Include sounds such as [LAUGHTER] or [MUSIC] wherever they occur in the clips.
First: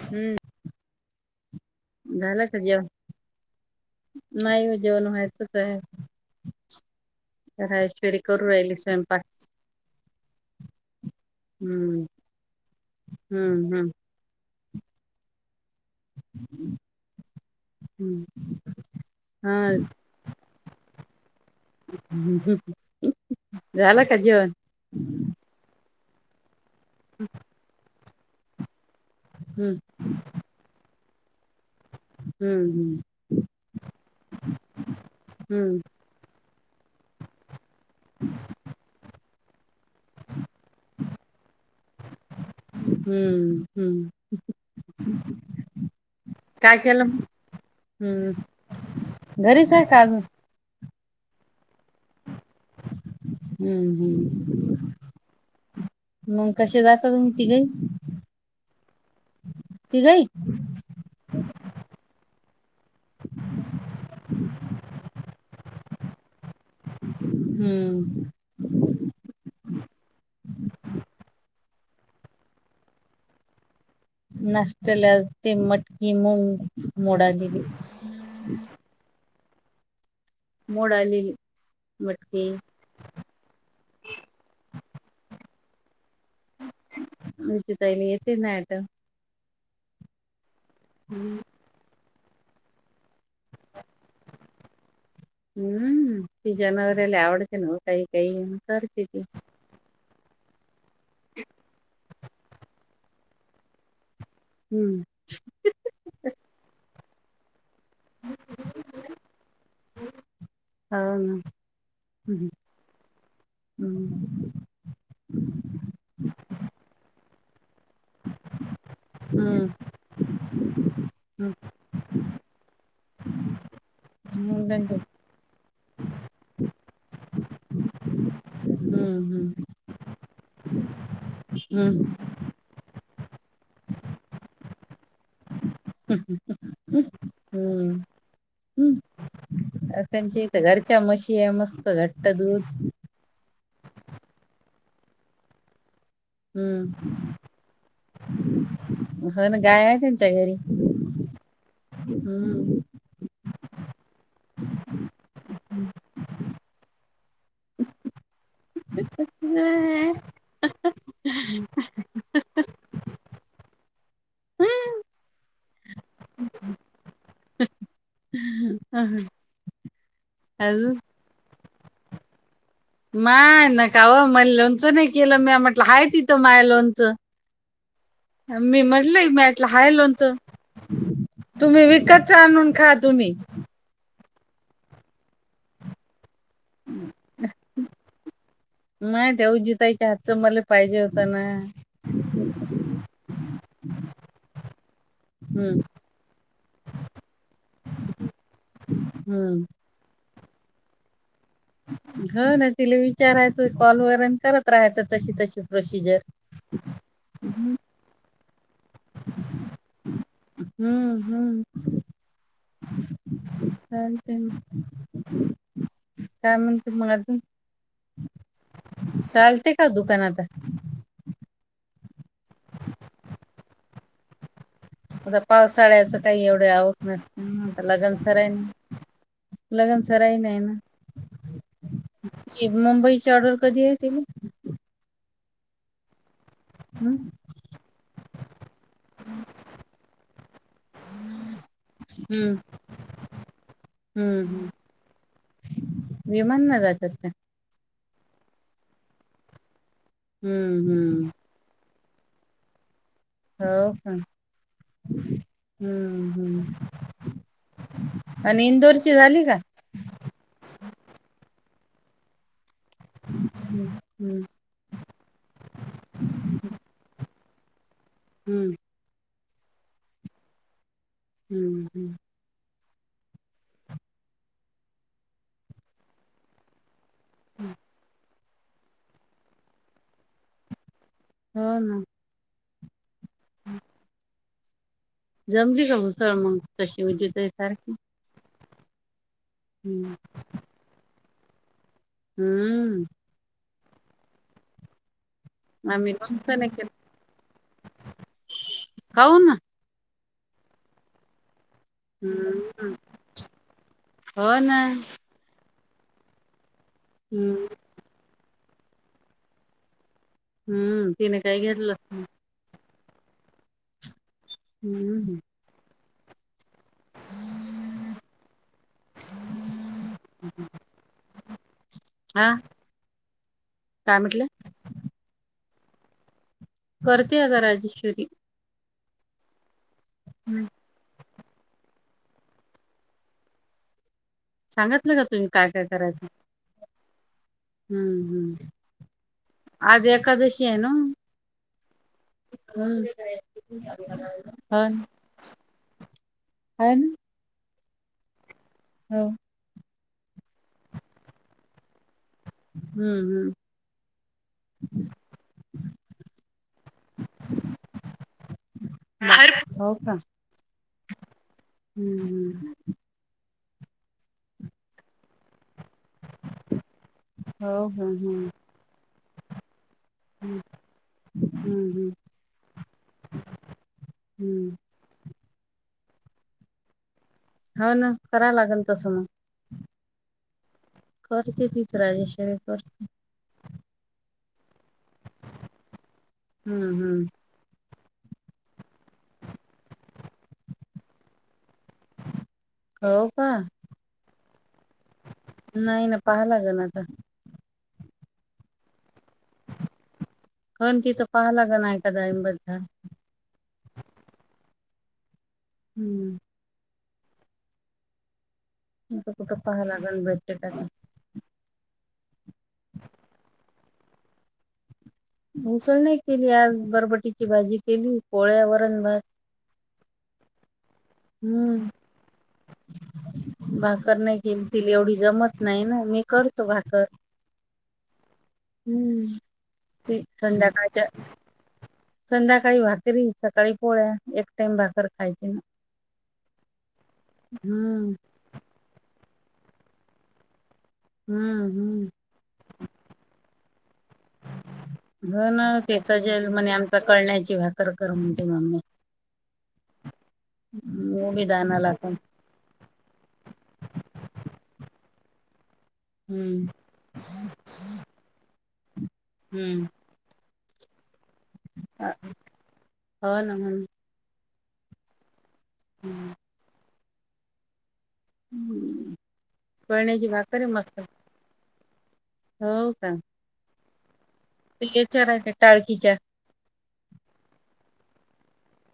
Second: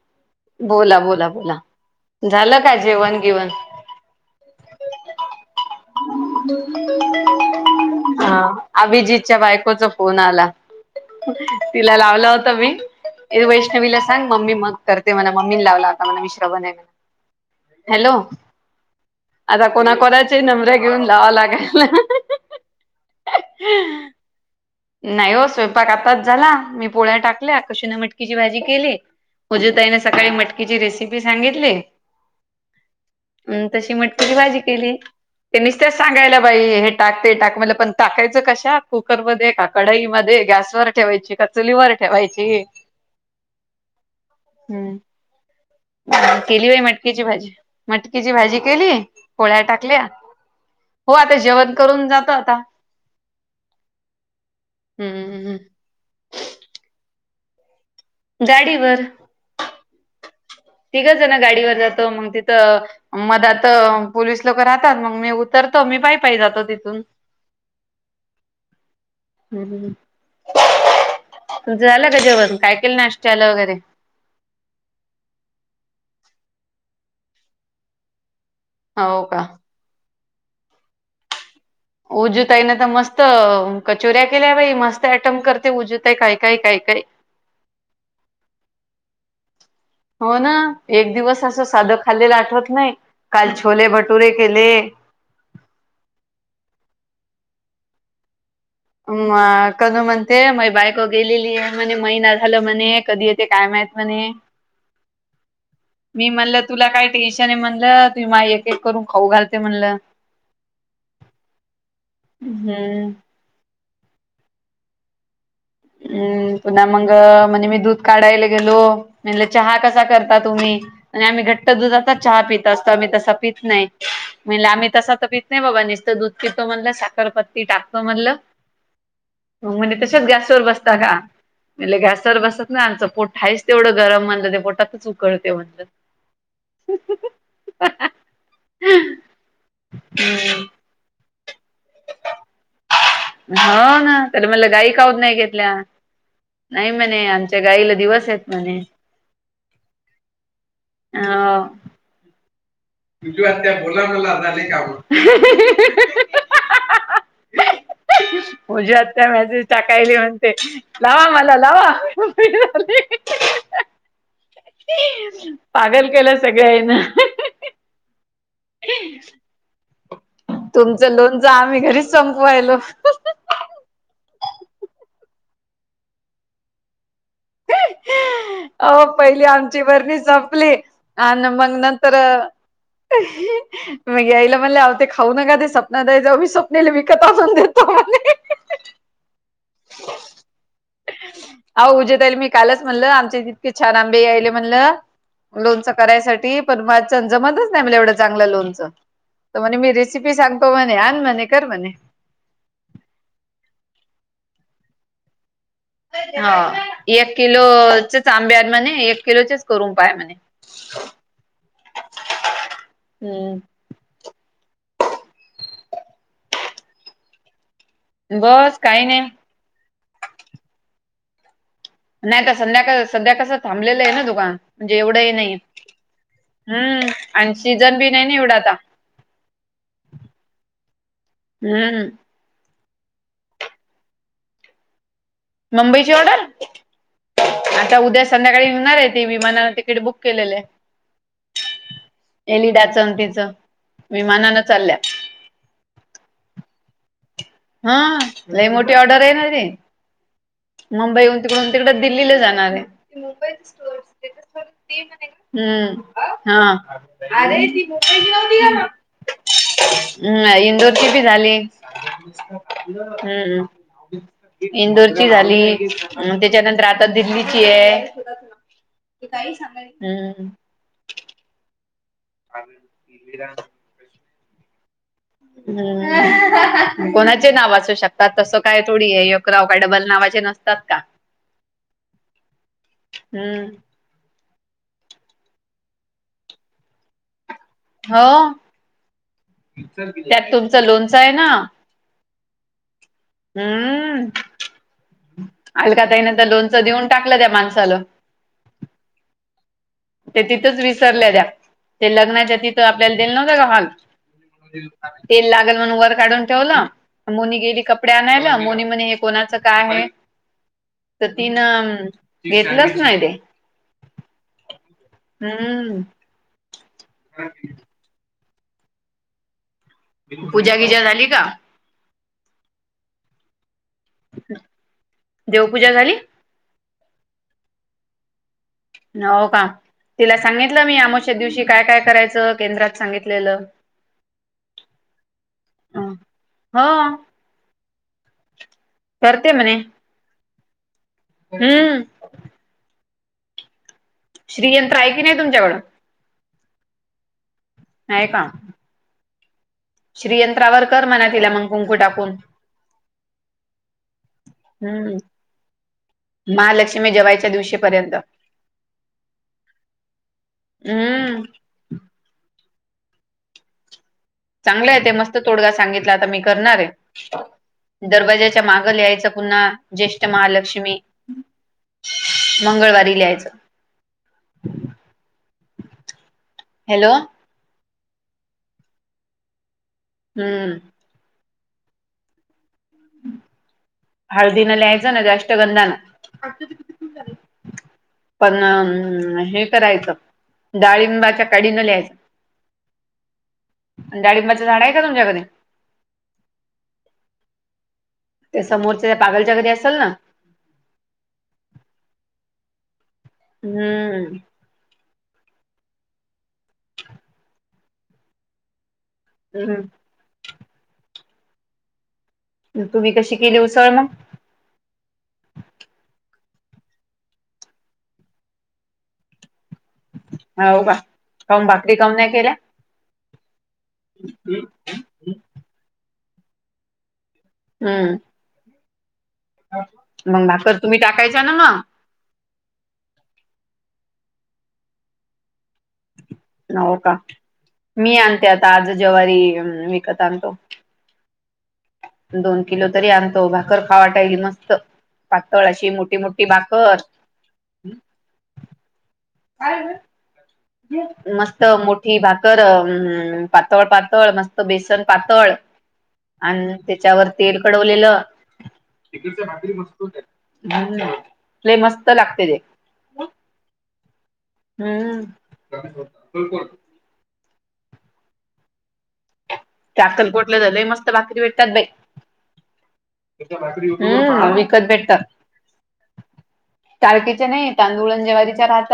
हम्म. बोला बोला बोला झालं का जेवण बिवण? नाही हो जेवण व्हायचंच आहे. [INAUDIBLE] जरा ऐश्वरी करू आ राहिली स्वयंपाक अभिजीतच्या बायकोचा फोन आला. तिला हम्म लावला होता मी हम्म हम्म वैष्णवीला सांग मम्मी मग करते म्हणा मम्मीने लावला. हॅलो हम्म हा आता कोणा कोणाचा नंबरे घेऊन लावा लागल. झाला का जेवण? नाही हो स्वयंपाक आताच झाला मी पोळ्या टाकल्या कुशी ने मटकीची भाजी केली. उजु हम्म ताईने सकाळी मटकीची रेसिपी सांगितली. हम्म उम् तशी मटकीची भाजी केली ती हम्म निस्तस सांगायला बाई हे टाक ते टाक मला पण टाकायच कशा कुकर मध्ये टाक. कडाई मध्ये गॅसवर ठेवायची का चुलीवर ठेवायची? हम्म हम्म. हम्म केली काय बाई केलं मटकीची मग? भाजी हम्म मटकीची भाजी केली पोळ्या घरीच आहे का टाकल्या अजून हो आता जेवण करून जातो आता हम्म हम्म. मंग कशे जाता तुम्ही तिघही? गाडीवर तिघही तिघं जणं गाडीवर जातो मग तिथं मदा आता पोलीस लोकं राहतात मग मी उतरतो मी पायपाई जातो तिथून. हम्म. हम्म हम्म. [INAUDIBLE] झालं का जेवण काय केलं नाश्त्याला वगैरे? नाष्टल्या ते मटकी मंग मोडालेली. हाव का? मोड आलेली. उजू मटकी ताई ने तर मस्त तम कचोऱ्या केल्या बाई मस्त आयटम करते उजू ताई काय काय काय काय. नीती ताईला येते नाही तर हो ना एक दिवस असं सादं खाल्लेलं आठवत नाही काल छोले भटुरे केले. हम्म ती जनावरेला आवडते ना हो काही काही म कर म कध म्हणते माय बाईक क गेलेली आहे म्हणे महिना झाला म्हणे कधी येते काय माहित म्हणे. हम्म. मी म्हणल तुला काय टेन्शन आहे म्हणलं? तुम्ही माय एक एक करून खाऊ घालते म्हणलं. हो ना हम्म. हम्म. हम्म पुन्हा मंग म्हणजे मी दूध काढायला गेलो म्हणलं चहा हम्म कसा कर ता तुम्ही आणि आम्ही घट्ट दुधाचा चहा पीत असतो आम्ही तसा पीत नाही. हम्म म्हणलं आम्ही त्यांचे तसा तर पित नाही बाबा निसतं दूध पितो म्हणलं साखरपत्ती टाकतो म्हणलं. हम्म हम्म. मग म्हणजे तशेच गॅसवर बसता का म्हणले हम्म गॅसवर बसत नाय आमचं पोट आहेच तेवढं गरम म्हणलं ते पोटातच उकळते म्हणलं. हा हा हा अ त्यांची त घरच्या म्हशी आहे मस्त घट्ट दूध हो ना त्याला म्हणलं गाय काऊत नाही घेतल्या. नाही हम्म म्हणे आमच्या गाईला दिवस आहेत म्हणे. हो ना गाय आहे त्यांच्या घरी. आवं हम्म. तुज्यू आत्या बोला मला झाले कामं. पूजा आत्या मॅसेज अं, टाकायले म्हणते. लावा मला लावा. पागल केलं सगळ्यांना. अह, अजून तुमचं लोनचं आम्ही घरीच संपवायलो. हा नका हो मला लोनचं नाही केलं मी म्हटलं आहे तिथं माय लोनचं. अहो मी पहिली म्हटलं आमची हाय बरणी लोणचं संपली. आणि मग तुम्ही नंतर विकतच आणून खा तुम्ही मग याईला म्हणले आव ते खाऊ नका ते स्वप्ना ताईचा स्वपनेला वीकत असून देतो आम्ही. माय तेवजि ताईच्या हातचं मला पाहिजे होतं ना. अहो उज्या ताई मी कालच म्हणलं आमचे इतके छान आंबे आले म्हणलं. हम्म लोनचा करायसाठी पण माचान जमतच नाही म्हणजे एवढं चांगलं लोनचां तर हम्म म्हणे मिरी रसिपी सांगते आन म्हणे कर म्हणे. हो ना तिला विचारायचं कॉल वरन करत राहायचं तशी तशी प्रोसिजर हा एक हम्म किलोचच आंबे आहे म्हणे एक केलोचस करून पाह्या म्हणे हम्म हम्म चालते म काय म्हणते मग अजून? बस काही नाही. चालते का दुकान आता? नाही तर संध्याकाळ संध्या कसं थांबलेलं आहे ना दुकान म्हणजे एवढंही आता नाही. पावसाळ्याच काही एवढे आवक हम्म आणि नसतं ना आता सीझन बी लग्न नाही सराय एवढा आता ना. लगन सराही नाही ना. हम्म. मुंबईची ऑर्डर कधी येतील? मुंबईची ऑर्डर हम्म आता उद्या संध्याकाळी येणार आहे ती विमानानें तिकीट बुक केलेलं आहे. हम्म एलिडाचान तिचं हम्म विमानानं हम्म चालल्या. विमान नं जातात काय? हा लई मोठी ऑर्डर आहे न रे हम्म हम्म मुंबई तिकडून तिकडं दिल्लीला जाणार आहे. हो का. हम्म हम्म हा. हम्म नाय आणि इंदोरची झाली का इंदोरची बी झाली. हम्म. हम्म हम्म इंदोरची झाली त्याच्यानंतर आता दिल्लीची आहे. हम्म. ते काही सांगाल हम्म. हम्म हम्म. [UNINTELLIGIBLE] हम्म कोणाचे नावं अशू शकतात तसं काय थोडी आहे एकराव काय डबल नावाचे नसतात का. हो ना. हम्म. जमली का घुसळ मग तशी उजा ताई सारखी? होव हम्म त्यात तुमचं लोणचं आहे ना. हम्म. हम्म अलका आम्ही ताईना त्या लोणच लोणचं देऊन टाकलं त्या माणसालं. काऊ ना ते तिथंच विसरल्या द्या. ते लग्नाच्या तिथं हम्म आपल्याला दिलं नव्हतं का हॉल हो ना तेल लागल म्हणून वर काढून ठेवलं आन मोनी हम्म गेली कप कपडे आणायला मोनी म्हणे हे कोणाचं काय आहे हम्म तर तिने काय घेतलं तिनं घेतलंच नाही ते. हम्म. हम्म. पूजा वीजा झाली का? हा काय म्हटलं? देवपूजा झाली? करते अगं राजेश्वरी. नाहो का तिला हम्म सांगितलं मी अमावश्या दिवशी काय काय करायचं केंद्रात सांगितलेलं. सांगितलं का तुम्ही काय काय करायचं हो हम्म हम्म. करते म्हणे आज एकादशी आहे ना. हम्म. हम्म हो श्रीयंत्र ना. आहे की नाही तुमच्याकडं अन आहे का? हो. श्रीयंत्रावर कर म्हणा तिला मंग कुंकू टाकून. हम्म हम्म. हम्म महालक्ष्मी जेवायच्या दिवशीपर्यंत. हो का हम्म हम्म. चांगलंय ते मस्त तोडगा सांगित टला आता मी करणार हो हो आहे हम्म दरवाज्याच्या मागं लिहायच पुन्हा ज्येष्ठ हम्म महालक्ष्मी हम्म मंगळवारी लिहायचं. हम्म. हॅलो हा ना करा लागल तसं मग. हम्म. करते तीच राजेश्वरी करते. हळदीना लीहायचं ना अष्टगंधा ना. हम्म हम्म. पण हे करायचं डाळिंबाच्या काडी न लिहायचं. हो का आणि डाळिंबाचं झाड आहे का तुमच्याकडे? नाही ना पहा लागन आता त्या समोरच त्या पागलच्या घरी असेल ना जाऊन तिथं पाहाल लागेल आहे का नाही दाईंब बद्दल हम्म. हम्म. इथं कुठं पाहाय हम्म लागल भेटते का काय? तुम्ही कशी केली उसळ मग मिसळ नाही केली आज बरबटीची भाजी केली पोळ्या वरण भात हाव का काऊन हम्म भाकरी काऊन नाही केल्या भाकर नाही केि तिल एवढी जमत नाही ना मी करतो भाकर हम्म हम्म ते मंग भाकर तुम्ही संध्याकाळच्या टाकायच्या ना म संध्याकाळी भाकरी सकाळी पोळ्या एक टाइम भाकर खायची नवोका हम्म मी आणते आता आज जवारी विकत आणतो हम्म, हम्म दोन किलो तरी आणतो भाकर खावाटा येल मस्त पातळ अशी मोठी, मोठी भाकर फुलांची बाग कर, कर म्हणते मम्मी उभी मस्त दानाला पण मोठी भाक कर पातळ, पातळ मस्त बेसन पातळ हम्म. आणि त्याच्यावर तेल कडवलेलं हम्म. हम्म ते मस्त लागते ते हो ना म्हण हम्म हम्म त्या कळण्याची भाकर अक्कलकोटलं‌ आहे झालं मस्त भाकरी भेटतात बाई हो का हम्म विकत ते भेटतात याच्या राहते टाळकीच्या काळकीच्या नाही तांदुळं जवारीच्या राहत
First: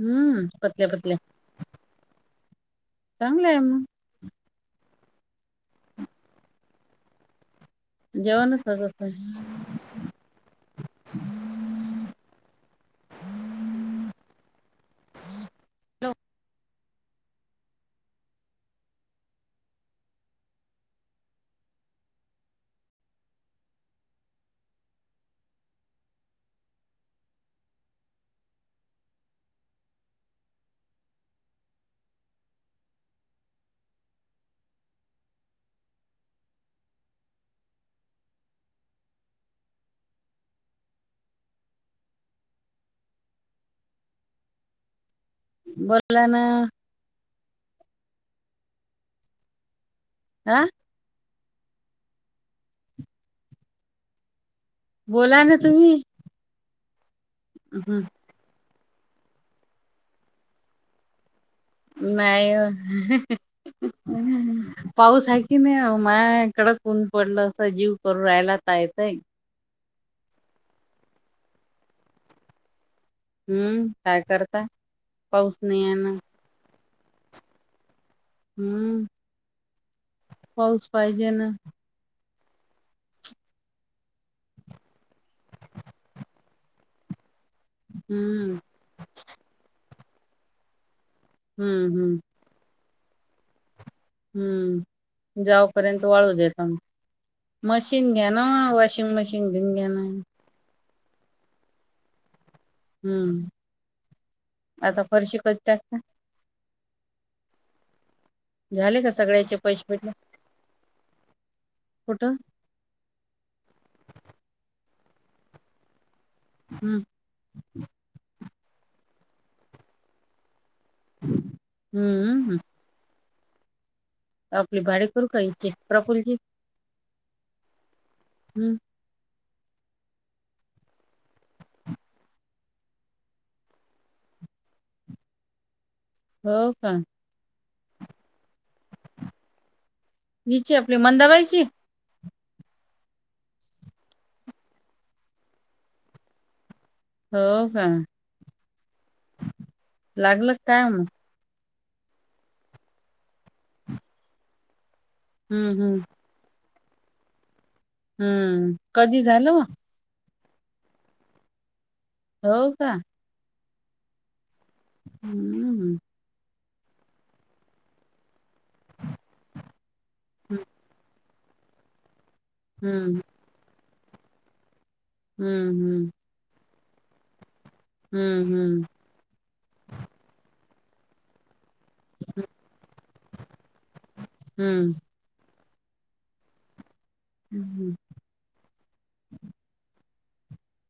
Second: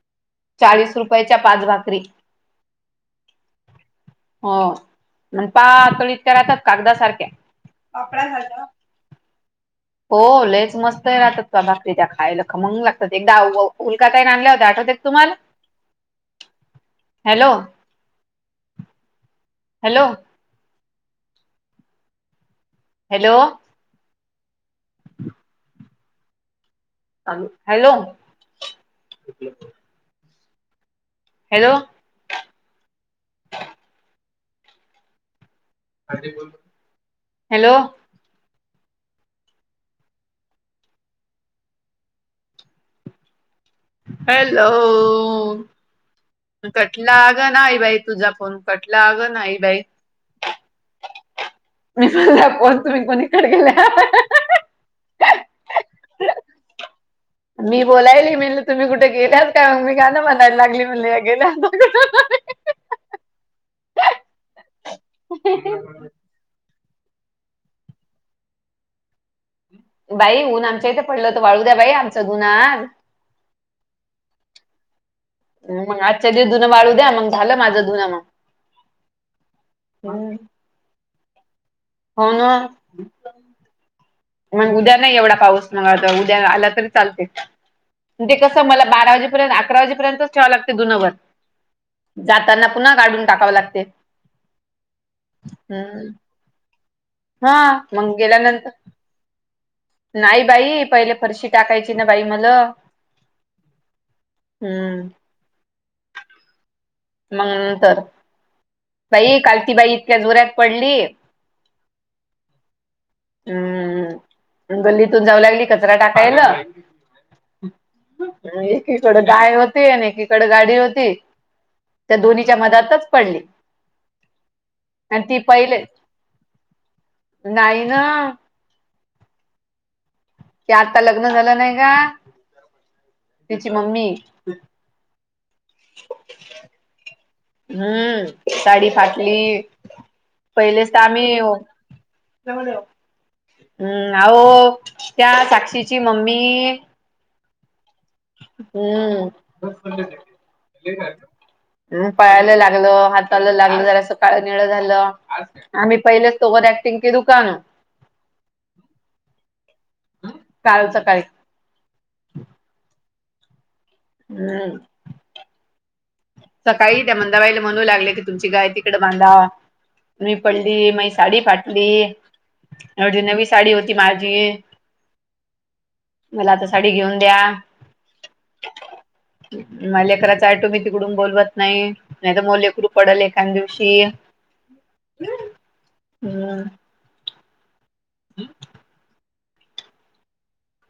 हम्म पतल्या चाळीस पतल्या रुपयाच्या पाच भाकरी चांगलंय मग हो आणि पातळ इतक्या राहतात कागदासारख्या जेवणच असं हो लेच मस्त राहतात त बारी त्या खायला खमंग लागतात एकदा उलका ताई आणल्या होत्या आठवते तुम्हाला hello hello hello hello hello hello hello hello बोला ना लागण नाही बाई तुझा फोन कटला लागण नाही बाई आ कोण तुम्ही कोणी कुणीकडे गेला बोला ना तुम्ही मी हं, बोलायली म्हणले तुम्ही कुठे गेल्यात काय मग मी गान म्हनायला लागली म्हणले गेल्यात नाही ओ पाऊस आहे की नाही ओ माय कडक ऊन पडलं असं जीव करू राहायला ताय, ताय बाई ऊन आमच्या इथे पडलं होतं वाळू द्या बाई आमच उन्हात हम्म काय करता पाऊस नाही आहे मग ना आजच्या दिव दुधुनं वाळू द्या मग झालं माझं धुण हम्म मग पाऊस पाहिजे ना हो ना मग उद्या नाही एवढा पाऊस मग आता उद्या आला तरी चालतील ते हम्म कसं मला बारा वाजेपर्यंत अकरा वाजेपर्यंतच ठेवां लागते धुनवर हम्म हम्म जाताना पुन्हा काढून टाकावं लागते. हम्म जावपर्यंत हम्म. वाळू देत [UNINTELLIGIBLE] हा मशीन मग घ्या ना गेल्यानंतर वॉशिंग मशीन घेऊन घ्या ना नाही बाई पहिले फरशी टाकायची ना बाई मल हम्म आता फरशी कधी टाक मग नंतर झाले का बाई सगळ्याचे काल ती पैसे बाई भेटले इतक्या जोऱ्यात पडली. कुठं? हम्म गल्लीतून जाऊ लागली कचरा टाकायला. हम्म एकीकड गाय होती आणि एकीकडे गाडी होती. त्या दोन्हीच्या हम्म मधातच पडली. आपली आणि भाडेकरू ती का इच्छे पहिले प्रफुलजी नाही ना हम्म त्या आत्ता लग्न झालं नाही का तिची मम्मी हो का? हम्म साडी फाटली हिची पहिलेच आपली तर आम्ही येऊ मंदाबाईची जवळ येव हम्म अहो त्या साक्षीची मम्मी, हो का? हम्.... लागलं काय मग पायाला लागलं हाताला लागलं जरासं काळं निळ झालं हम्म आम्ही हम्म पहिलंच. [UNINTELLIGIBLE] हम्म कधी झालं कालच सकाळी हो का? नाही हम्मम् सकाळी त्या मंदाबाईला म्हणू लागले की तुमची गाय तिकड बांधा मी हम्म पडली म्हैस साडी फाटली येवढी हम्म नवी साडी होती माझी. हम्म मला आता साडी घेऊन द्या. हम्म हम्म म लेकरायच आटो मी तिकडून बोलवत नाही नाही तर मग लेकरू पडेल एखान दिवशी हम्म हम्म हम् हम ह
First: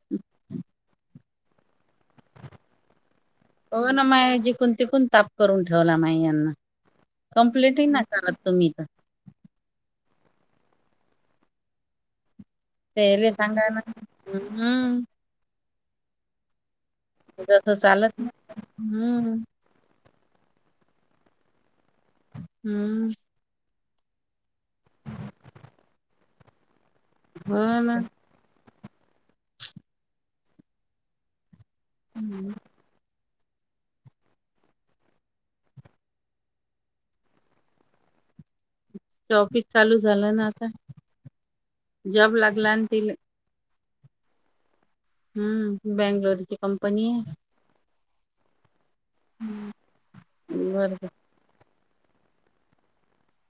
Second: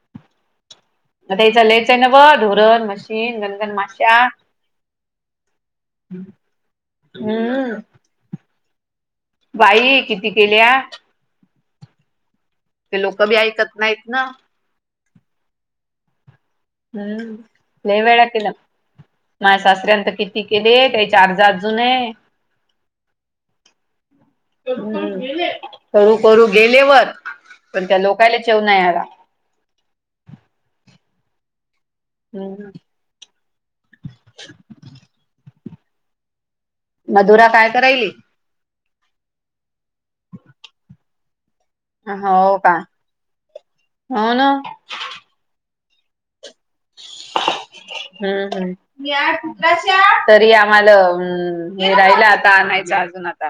ह मता चा लयचं ना ब धोरण मशीन ग हो ना माय जिकून तिकून ताप करून ठेवला मा यांना हम्म कमप्ललीटही ना सांगा तुम्ही तर बाई! किती केल्या? ते लोक तेले बी सांगा ऐकत ना नाहीत जसं हम्म लई चालत वेळा नाही केलं हम्म मा सासऱ्यांच किती केले त्याची अर्जा अजून आहे हम्म करू करू गेलेवर हो पण ना त्या लोक काय चौव नाही आला हम्म. ह मधुरा काय करायली? त ऑफिस चालू झालं ना आता. आ जॉब हाव लागला का आणि तिला हा ना. हम्म बेंगलोरची कंपनी आहे. हम्म हम्म तरी आम्हाला बरोबर अम ने राहिला आता आणायचं अजून आता.